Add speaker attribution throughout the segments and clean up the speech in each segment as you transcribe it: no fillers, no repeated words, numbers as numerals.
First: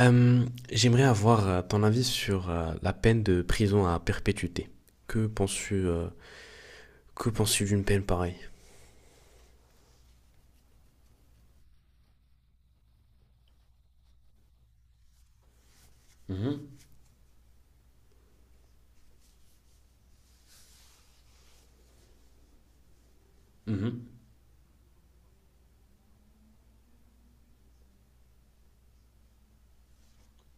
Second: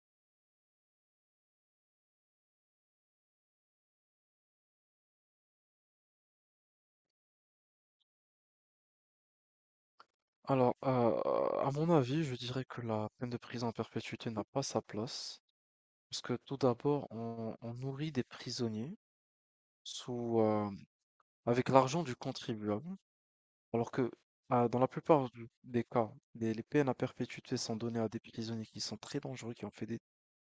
Speaker 1: Euh, j'aimerais avoir ton avis sur la peine de prison à perpétuité. Que penses-tu euh, que penses-tu d'une peine pareille?
Speaker 2: Alors, à mon avis, je dirais que la peine de prison à perpétuité n'a pas sa place, parce que tout
Speaker 1: Mhm,
Speaker 2: d'abord, on nourrit des prisonniers sous, euh, avec l'argent du contribuable, alors
Speaker 1: mhm,
Speaker 2: que dans la plupart des cas, les peines à perpétuité sont données à des prisonniers qui sont très dangereux,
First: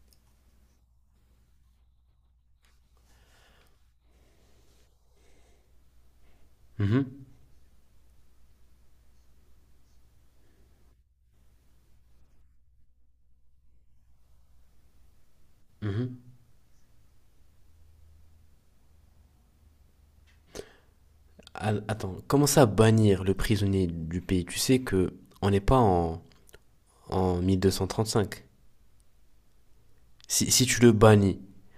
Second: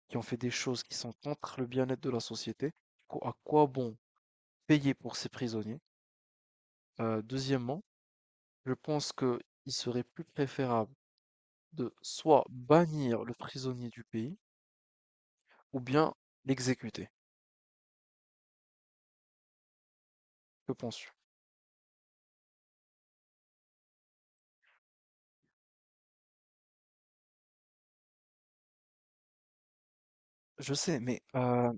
Speaker 2: qui ont fait des choses qui sont contre le bien-être de la société. Du coup, à quoi bon payer pour ces prisonniers?
Speaker 1: mhm,
Speaker 2: Deuxièmement, je pense qu'il serait plus préférable de soit bannir le prisonnier du pays, ou bien
Speaker 1: mhm.
Speaker 2: l'exécuter. Que penses-tu?
Speaker 1: Attends, commencer à bannir le prisonnier du pays. Tu sais que on n'est pas en 1235. Si
Speaker 2: Je
Speaker 1: tu le
Speaker 2: sais, mais
Speaker 1: bannis,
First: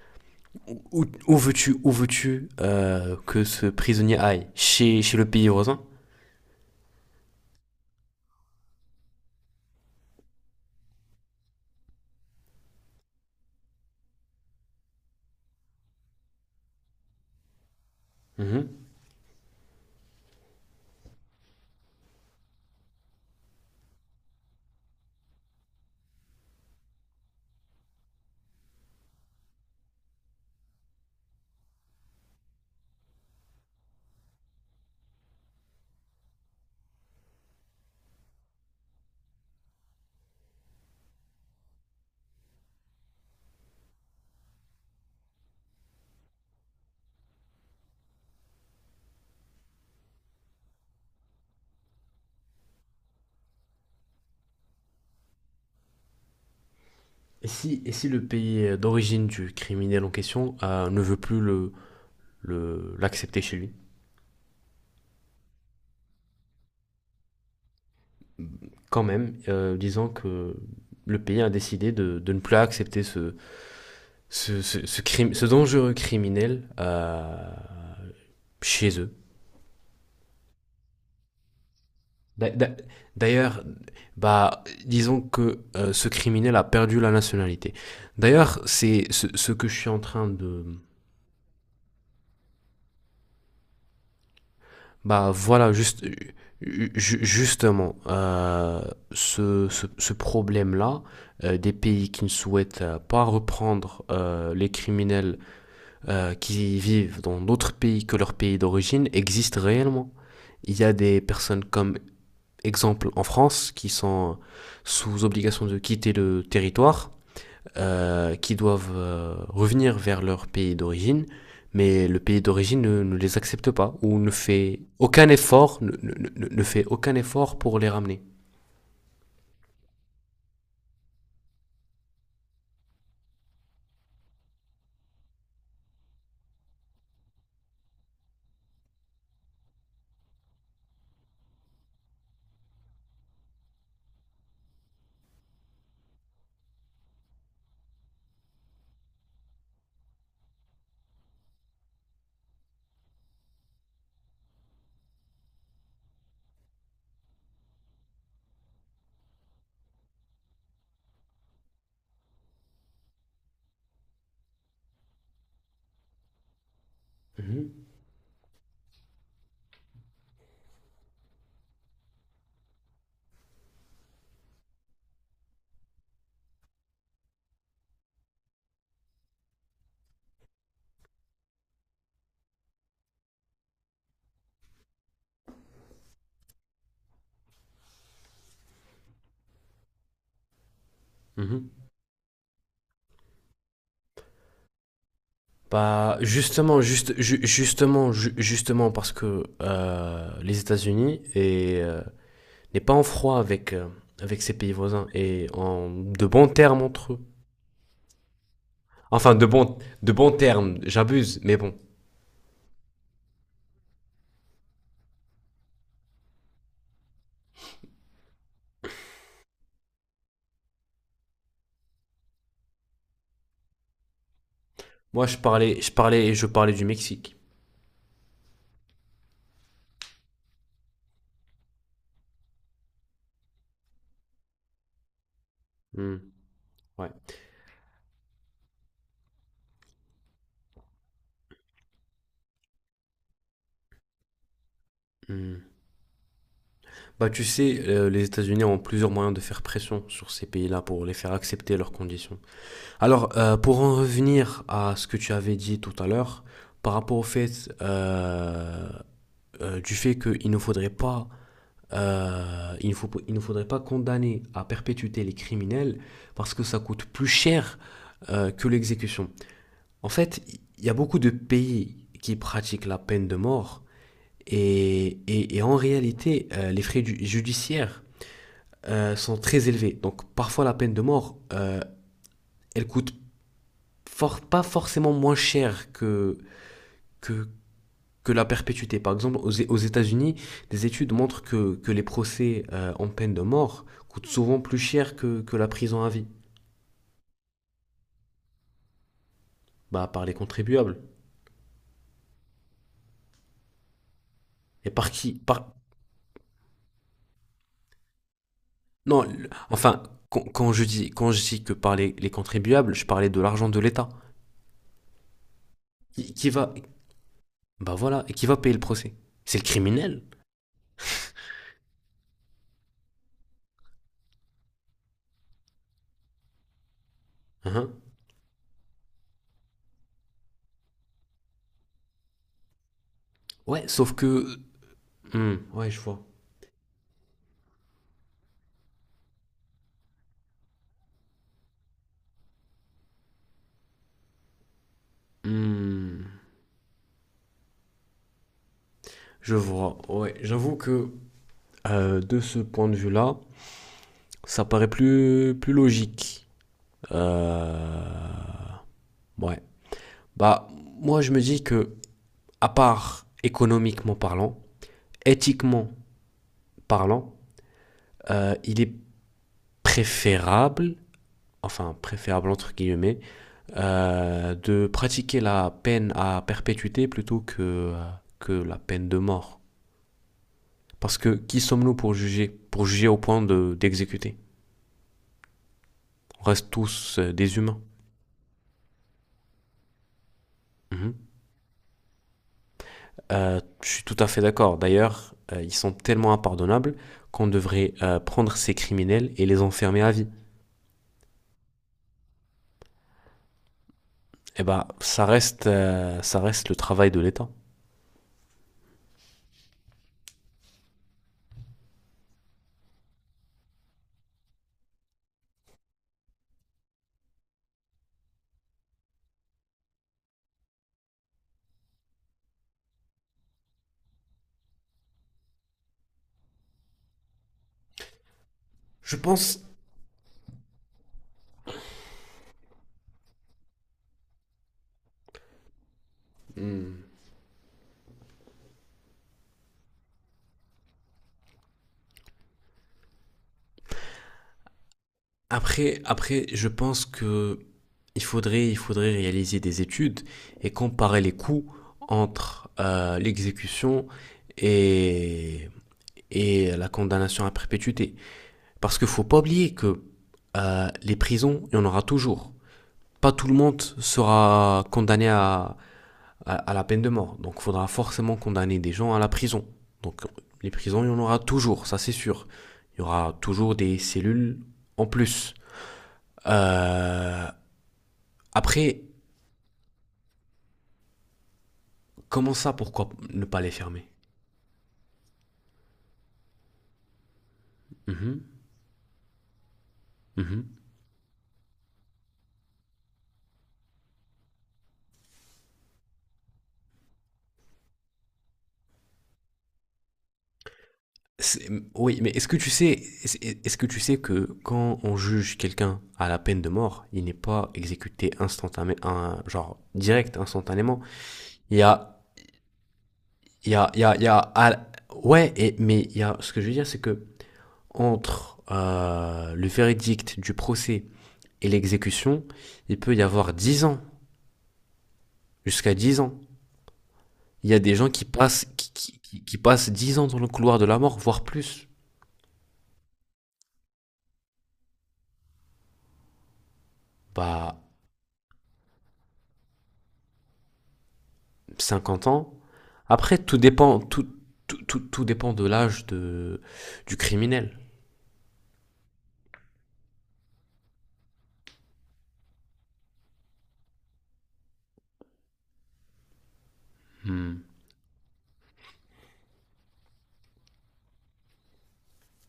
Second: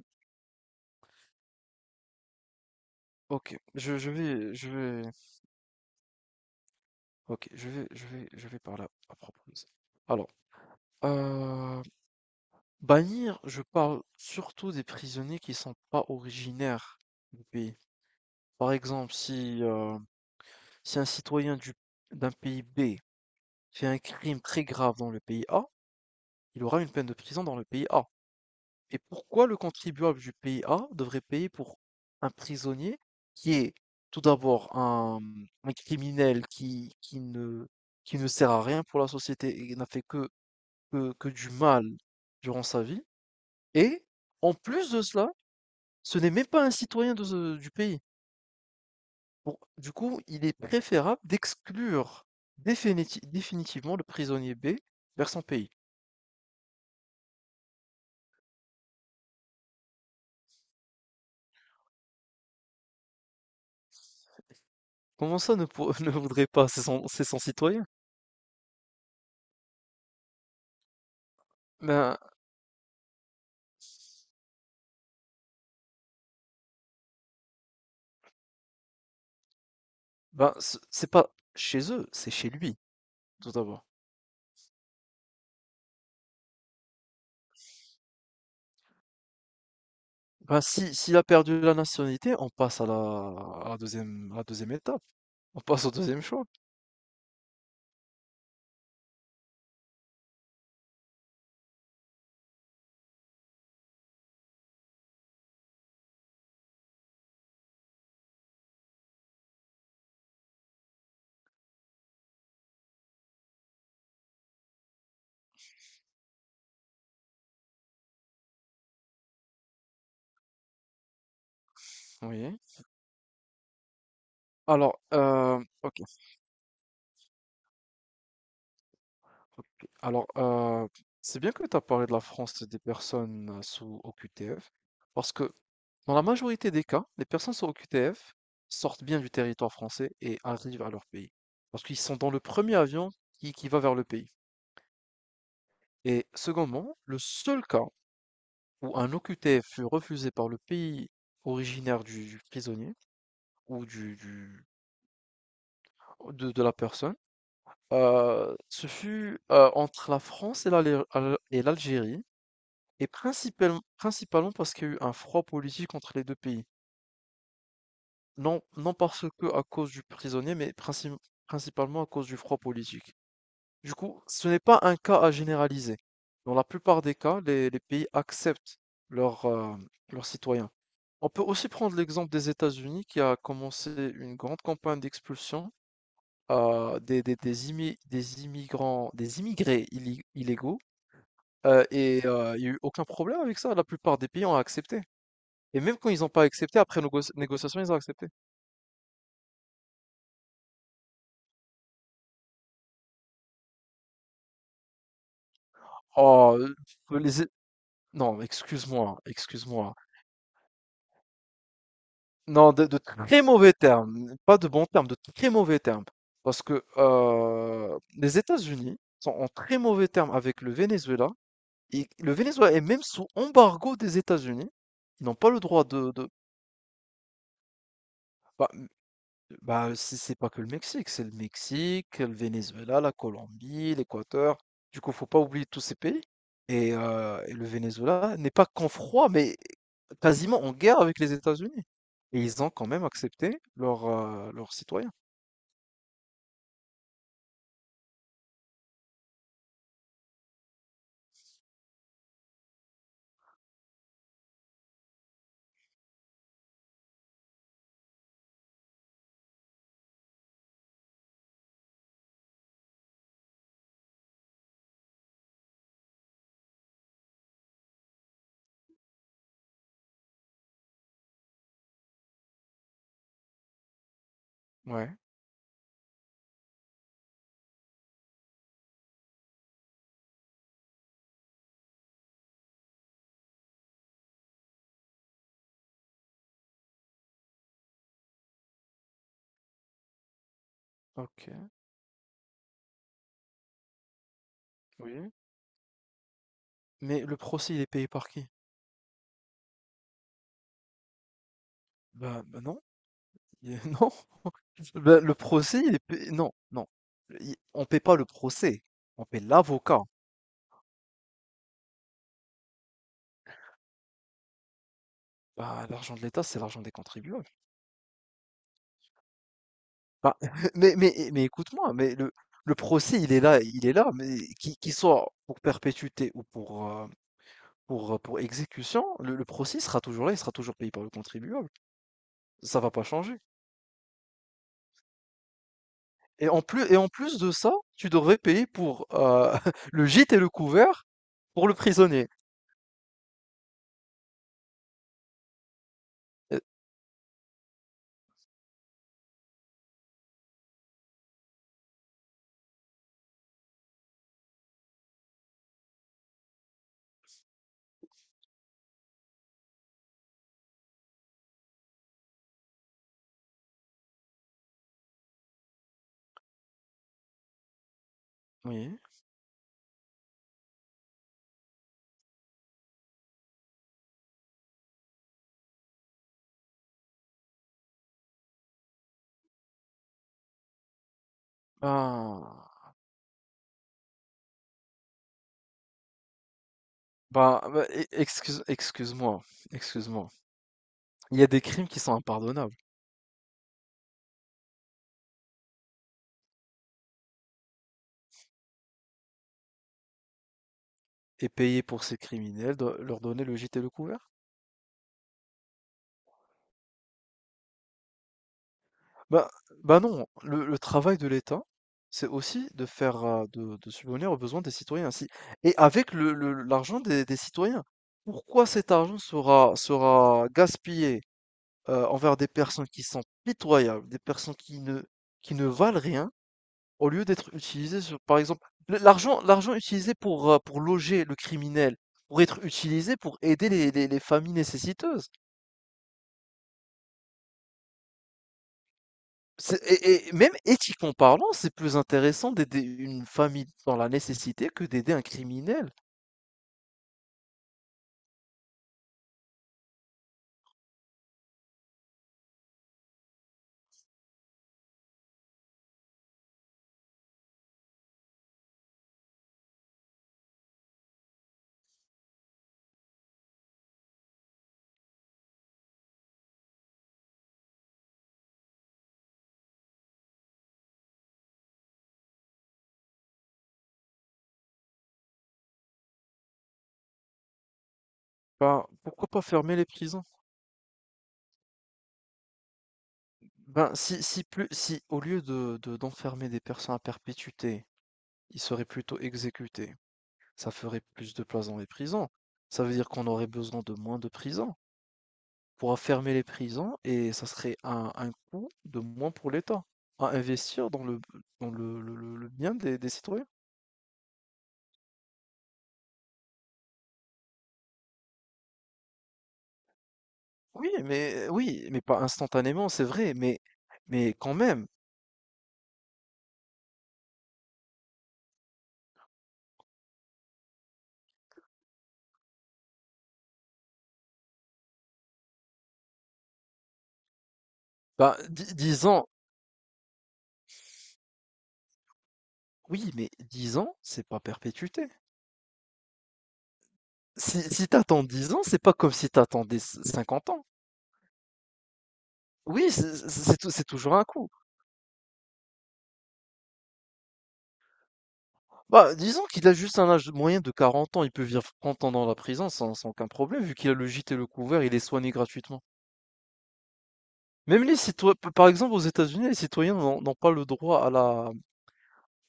Speaker 1: où veux-tu que
Speaker 2: ok,
Speaker 1: ce prisonnier aille? Chez le pays voisin?
Speaker 2: ok, je vais par là à propos de ça. Alors, euh, bannir, je parle surtout des prisonniers qui sont pas originaires du pays.
Speaker 1: Mhm.
Speaker 2: Par exemple, si un citoyen d'un pays B fait un crime très grave dans le pays A, il aura une peine de prison dans le pays A. Et pourquoi le contribuable du pays A devrait payer pour un prisonnier qui est tout d'abord un criminel qui ne sert à rien pour la société et n'a fait que du mal durant sa vie. Et en plus de cela, ce n'est même pas un citoyen de du pays. Du coup, il est préférable d'exclure définitivement le prisonnier B vers son pays.
Speaker 1: Et si le pays d'origine du criminel en question ne veut plus l'accepter chez lui,
Speaker 2: Comment ça ne, pour- ne voudrait pas? C'est son citoyen.
Speaker 1: quand même, disant que le pays a décidé
Speaker 2: Ben,
Speaker 1: de ne plus accepter ce crime, ce dangereux criminel chez eux.
Speaker 2: Ben, c'est pas chez eux, c'est chez lui, tout
Speaker 1: D'ailleurs,
Speaker 2: d'abord.
Speaker 1: bah, disons que ce criminel a perdu la nationalité. D'ailleurs, c'est que je suis en train
Speaker 2: Ben,
Speaker 1: de,
Speaker 2: si s'il a perdu la nationalité, on passe à la à la 2 2 étape.
Speaker 1: Bah
Speaker 2: On
Speaker 1: voilà,
Speaker 2: passe au
Speaker 1: juste,
Speaker 2: deuxième choix.
Speaker 1: justement, ce problème-là, des pays qui ne souhaitent pas reprendre les criminels qui vivent dans d'autres pays que leur pays d'origine, existe réellement. Il y a des personnes comme exemple en France qui sont sous obligation de quitter le territoire qui doivent revenir vers leur pays d'origine, mais le pays
Speaker 2: Oui.
Speaker 1: d'origine ne les accepte pas ou ne fait
Speaker 2: Alors,
Speaker 1: aucun effort,
Speaker 2: OK,
Speaker 1: fait aucun effort pour les ramener.
Speaker 2: OK. Alors, c'est bien que tu as parlé de la France des personnes sous OQTF, parce que dans la majorité des cas, les personnes sous OQTF sortent bien du territoire français et arrivent à leur pays. Parce qu'ils sont dans le premier avion qui va vers le pays et secondement, le seul cas où un OQTF fut refusé par le pays originaire du prisonnier ou de la personne, ce fut entre la France et l'Algérie, et principalement, principalement parce qu'il y a eu un froid politique entre les deux pays.
Speaker 1: Mmh.
Speaker 2: Non, non parce que à cause du prisonnier, mais principalement à cause du froid politique. Du coup, ce n'est pas un cas à généraliser. Dans la plupart des cas, les pays acceptent leurs euh, leurs citoyens. On peut aussi prendre l'exemple des États-Unis qui a commencé une grande campagne d'expulsion des immigrants, des immigrés illégaux
Speaker 1: Mmh.
Speaker 2: et il n'y a eu aucun problème avec ça. La plupart des pays ont accepté. Et même quand
Speaker 1: Bah,
Speaker 2: ils n'ont pas accepté,
Speaker 1: justement,
Speaker 2: après
Speaker 1: juste,
Speaker 2: négociation, ils ont accepté.
Speaker 1: justement, parce que les États-Unis est, n'est pas en froid avec, avec ses pays voisins et en de bons
Speaker 2: Oh, euh,
Speaker 1: termes entre eux.
Speaker 2: les... É- Non, excuse-moi,
Speaker 1: Enfin,
Speaker 2: excuse-moi.
Speaker 1: de bons termes, j'abuse, mais bon.
Speaker 2: Non, de très mauvais termes, pas de bons termes, de très mauvais termes. Parce que les États-Unis sont en très mauvais termes avec le Venezuela. Et le Venezuela est même sous embargo des États-Unis. Ils
Speaker 1: Moi,
Speaker 2: n'ont pas le droit de, de-
Speaker 1: je parlais du Mexique.
Speaker 2: Bah, bah, c'est pas que le Mexique, c'est le Mexique, le Venezuela, la Colombie, l'Équateur. Du coup, faut pas oublier tous ces
Speaker 1: Hmm,
Speaker 2: pays. Et,
Speaker 1: ouais.
Speaker 2: euh, et le Venezuela n'est pas qu'en froid, mais quasiment en guerre avec les États-Unis. Et ils ont quand même accepté leurs citoyens.
Speaker 1: Hmm. Bah, tu sais, les États-Unis ont plusieurs moyens de faire pression sur ces pays-là pour les faire accepter leurs conditions. Alors, pour en revenir à ce que tu avais dit tout à l'heure, par rapport au fait du fait qu'il ne faudrait pas il ne faudrait pas condamner à perpétuité les criminels parce que ça coûte plus cher que l'exécution. En fait, il y a beaucoup de pays qui pratiquent la peine de mort
Speaker 2: Ouais,
Speaker 1: et en réalité, les frais judiciaires sont très élevés. Donc parfois la peine de mort, elle coûte fort, pas forcément moins cher que, que la perpétuité. Par exemple, aux États-Unis, des études montrent
Speaker 2: ok,
Speaker 1: que les procès en peine de mort coûtent souvent plus cher
Speaker 2: oui.
Speaker 1: que la prison à vie.
Speaker 2: Mais le procès, il est payé par qui?
Speaker 1: Bah, par les contribuables.
Speaker 2: Bah, non. Il est- Non,
Speaker 1: Et par
Speaker 2: le
Speaker 1: qui
Speaker 2: le
Speaker 1: par...
Speaker 2: procès, il est payé-. Non, non. On paie pas le procès,
Speaker 1: Non,
Speaker 2: on paie l'avocat.
Speaker 1: enfin, quand je dis que par les contribuables, je parlais de l'argent de l'État.
Speaker 2: Bah, l'argent de
Speaker 1: Qui,
Speaker 2: l'État,
Speaker 1: qui
Speaker 2: c'est
Speaker 1: va,
Speaker 2: l'argent des contribuables.
Speaker 1: Bah voilà, et qui va payer le procès. C'est le criminel.
Speaker 2: Bah, mais écoute-moi, mais le procès, il est là, mais qu'il soit pour perpétuité ou
Speaker 1: Hein.
Speaker 2: pour exécution, le procès sera toujours là, il sera toujours payé par le contribuable. Ça va pas changer.
Speaker 1: Ouais, sauf que... Hmm, ouais, je vois.
Speaker 2: Et en plus de ça, tu devrais payer pour le gîte et le couvert pour le prisonnier.
Speaker 1: Hmm,
Speaker 2: Euh,
Speaker 1: je vois. Ouais, j'avoue que de ce point de vue-là, ça paraît plus, plus logique. Euh, Ouais. Bah, moi, je me dis que, à part économiquement parlant, éthiquement parlant, il est
Speaker 2: Oui.
Speaker 1: préférable, enfin préférable entre guillemets, de pratiquer la peine à perpétuité plutôt euh, que la peine de mort. Parce que qui sommes-nous pour juger.
Speaker 2: Ah.
Speaker 1: Pour juger au point d'exécuter. On reste tous des
Speaker 2: Ben,
Speaker 1: humains.
Speaker 2: bah, e excuse-moi, excuse-moi.
Speaker 1: Mhm.
Speaker 2: Il y a des crimes qui sont impardonnables
Speaker 1: Je suis tout à fait d'accord. D'ailleurs, ils sont tellement impardonnables qu'on devrait prendre ces criminels et les enfermer à vie.
Speaker 2: et payer pour ces criminels, leur donner le gîte et le couvert?
Speaker 1: Eh ben, ça reste le travail de l'État.
Speaker 2: Bah, bah, non, le travail de l'État, c'est aussi de faire de subvenir aux besoins des citoyens ainsi et avec l'argent des citoyens. Pourquoi cet argent sera gaspillé envers des personnes qui sont pitoyables, des personnes qui ne valent rien? Au lieu d'être utilisé sur, par exemple, le
Speaker 1: Je
Speaker 2: l'argent
Speaker 1: pense.
Speaker 2: l'argent utilisé pour loger le criminel, pourrait être utilisé pour aider les familles nécessiteuses.
Speaker 1: Hmm.
Speaker 2: C'est et même éthiquement parlant, c'est plus intéressant d'aider une famille dans la nécessité que d'aider un criminel.
Speaker 1: Après, après, je pense que il faudrait réaliser des études et comparer les coûts entre l'exécution et, et la condamnation à perpétuité. Parce qu'il ne faut pas oublier que les prisons, il y en aura toujours. Pas tout le monde sera condamné à la peine de mort. Donc, il faudra forcément condamner des gens à la prison. Donc, les prisons, il y en aura toujours, ça c'est sûr. Il y aura toujours des cellules en plus. Euh,
Speaker 2: Ben,
Speaker 1: après,
Speaker 2: pourquoi pas fermer les prisons?
Speaker 1: comment ça, pourquoi ne pas les
Speaker 2: Ben,
Speaker 1: fermer?
Speaker 2: si au lieu de d'enfermer des personnes à perpétuité,
Speaker 1: Mhm,
Speaker 2: ils seraient plutôt exécutés, ça
Speaker 1: mhm.
Speaker 2: ferait plus de place dans les prisons. Ça veut dire qu'on aurait besoin de moins de prisons pour enfermer les prisons et ça serait un coût de moins pour l'État à investir dans
Speaker 1: C'est- Oui, mais est-ce
Speaker 2: le
Speaker 1: que tu
Speaker 2: bien
Speaker 1: sais,
Speaker 2: des citoyens.
Speaker 1: est-ce que tu sais que quand on juge quelqu'un à la peine de mort, il n'est pas exécuté instantanément, genre direct, instantanément. Il y
Speaker 2: Oui, mais pas
Speaker 1: a,
Speaker 2: instantanément, c'est vrai,
Speaker 1: il y a, il y a, il y
Speaker 2: mais
Speaker 1: a,
Speaker 2: quand même,
Speaker 1: ouais, et, mais il y a, ce que je veux dire, c'est que entre le verdict du procès et l'exécution, il peut y avoir 10 ans, jusqu'à 10 ans. Il y a des gens qui
Speaker 2: bah,
Speaker 1: passent,
Speaker 2: 10 ans,
Speaker 1: qui passent 10 ans dans le couloir de la mort, voire plus,
Speaker 2: oui, mais 10 ans, c'est pas perpétuité. Si,
Speaker 1: bah
Speaker 2: si t'attends dix ans, c'est pas comme si t'attendais 50 ans.
Speaker 1: 50 ans.
Speaker 2: Oui,
Speaker 1: Après, tout
Speaker 2: c'est
Speaker 1: dépend,
Speaker 2: toujours un coup.
Speaker 1: tout dépend de l'âge de, du criminel.
Speaker 2: Bah, disons qu'il a juste un âge moyen de 40 ans, il peut vivre 30 ans dans la prison sans aucun problème, vu qu'il a le gîte et le couvert, il est soigné gratuitement.
Speaker 1: Hmm.
Speaker 2: Même les citoyens, par exemple, aux États-Unis, les citoyens n'ont pas le droit à la,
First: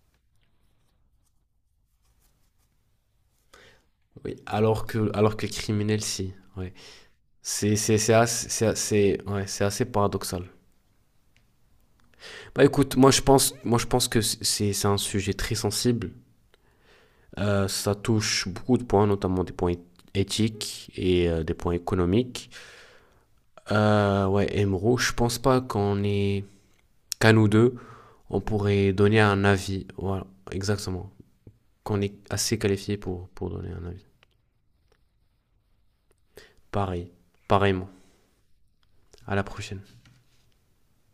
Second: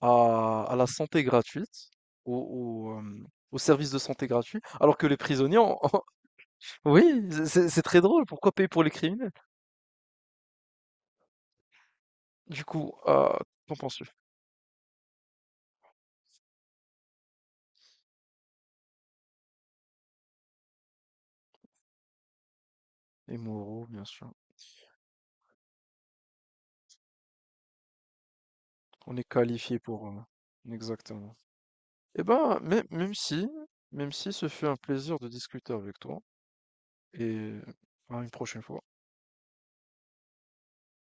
Speaker 2: à, à la santé gratuite, au, au, euh, au service de santé
Speaker 1: Oui,
Speaker 2: gratuit, alors que les
Speaker 1: alors que
Speaker 2: prisonniers ont...
Speaker 1: criminel, si. Ouais.
Speaker 2: Oui, c'est très
Speaker 1: C'est
Speaker 2: drôle,
Speaker 1: assez,
Speaker 2: pourquoi payer pour les criminels?
Speaker 1: ouais, c'est assez paradoxal. Bah
Speaker 2: Du coup,
Speaker 1: écoute,
Speaker 2: qu'en
Speaker 1: moi, je
Speaker 2: penses-tu?
Speaker 1: pense que c'est un sujet très sensible. Ça touche beaucoup de points, notamment des points éthiques et des points économiques.
Speaker 2: Et moraux, bien sûr.
Speaker 1: Ouais, Emro, je pense pas qu'on est qu'à nous deux, on pourrait
Speaker 2: On
Speaker 1: donner
Speaker 2: est
Speaker 1: un
Speaker 2: qualifié
Speaker 1: avis.
Speaker 2: pour...
Speaker 1: Voilà, exactement.
Speaker 2: Exactement.
Speaker 1: Qu'on est
Speaker 2: Eh
Speaker 1: assez
Speaker 2: ben,
Speaker 1: qualifié pour donner un avis.
Speaker 2: même si ce fut un plaisir de discuter avec toi,
Speaker 1: Pareil,
Speaker 2: et
Speaker 1: pareillement.
Speaker 2: à une prochaine fois.
Speaker 1: À la prochaine.